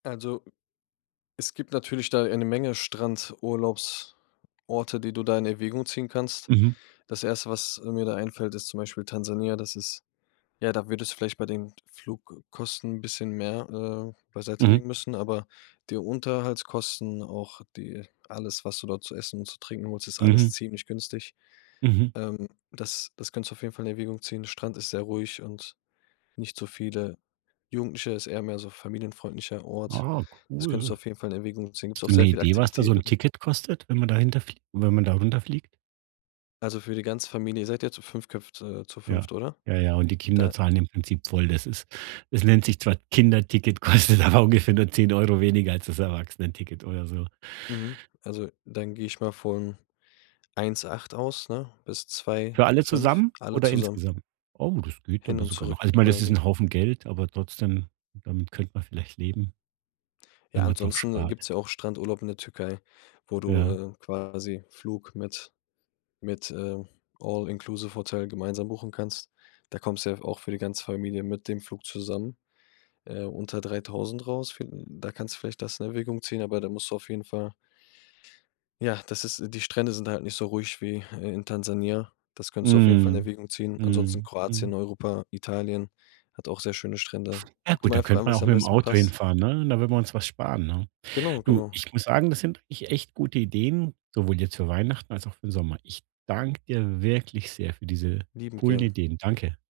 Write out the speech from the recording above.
Also, es gibt natürlich da eine Menge Strandurlaubsorte, die du da in Erwägung ziehen kannst. Mhm. Das 1., was, äh, mir da einfällt, ist zum Beispiel Tansania. Das ist ja, da würdest du vielleicht bei den Flugkosten 'n bisschen mehr, äh, Mhm. beiseitelegen müssen, aber die Unterhaltskosten, auch die alles, was du dort zu essen und zu trinken holst, ist alles Mhm. ziemlich günstig, Mhm. ähm, das das kannst du auf jeden Fall in Erwägung ziehen. Strand ist sehr ruhig und nicht so viele Jugendliche, ist eher mehr so familienfreundlicher Ort. Ah, Das könntest cool. du auf jeden Fall in Erwägung ziehen. Gibt's Hast auch du 'ne sehr viele Idee, was da so 'n Aktivitäten. Ticket kostet, wenn man dahinter fliegt wenn man darunter fliegt? Also für die ganze Familie, ihr seid ja zu fünft köpft äh, zu Ja, fünft, oder? ja, ja, und die Kinder Da zahlen im Prinzip voll. Das ist das nennt sich zwar Kinderticket, kostet aber ungefähr nur 10 € weniger als das Erwachsenenticket oder so. Mhm. Also dann gehe ich mal von 1.800 aus, ne? Bis zwei Für alle fünf zusammen alle oder zusammen. insgesamt? Oh, das geht Hin aber und sogar noch. Also, zurück ich meine, das ist quasi. 'n Haufen Geld, aber trotzdem, damit könnte man vielleicht leben Ja, wenn man drauf ansonsten, äh, spart. gibt's ja auch Strandurlaub in der Türkei, wo du, Ja. äh, quasi Flug mit mit, äh, all-inclusive-Hotel gemeinsam buchen kannst. Da kommst du ja f auch für die ganze Familie mit dem Flug zusammen, äh, unter 3.000 raus. Viel da kannst du vielleicht das in Erwägung ziehen, aber da musst du auf jeden Fall Ja, das ist äh, die Strände sind da halt nicht so ruhig wie i in Tansania. Das könntest du auf jeden Fall in Mhm. Erwägung ziehen. Ansonsten Mhm. Mhm. Kroatien, Europa, Italien hat auch sehr schöne Strände. Ah Guck dir gut, mal da einfach könnte an, man was auch dir am mit'm besten Auto passt. hinfahren, ne? Da würden wir uns was sparen, ne? Genau, Du, genau. ich muss sagen, das sind wirklich echt gute Ideen, sowohl jetzt für Weihnachten als auch für 'n Sommer. Ich danke dir wirklich sehr für diese Liebend coolen gern. Ideen. Danke.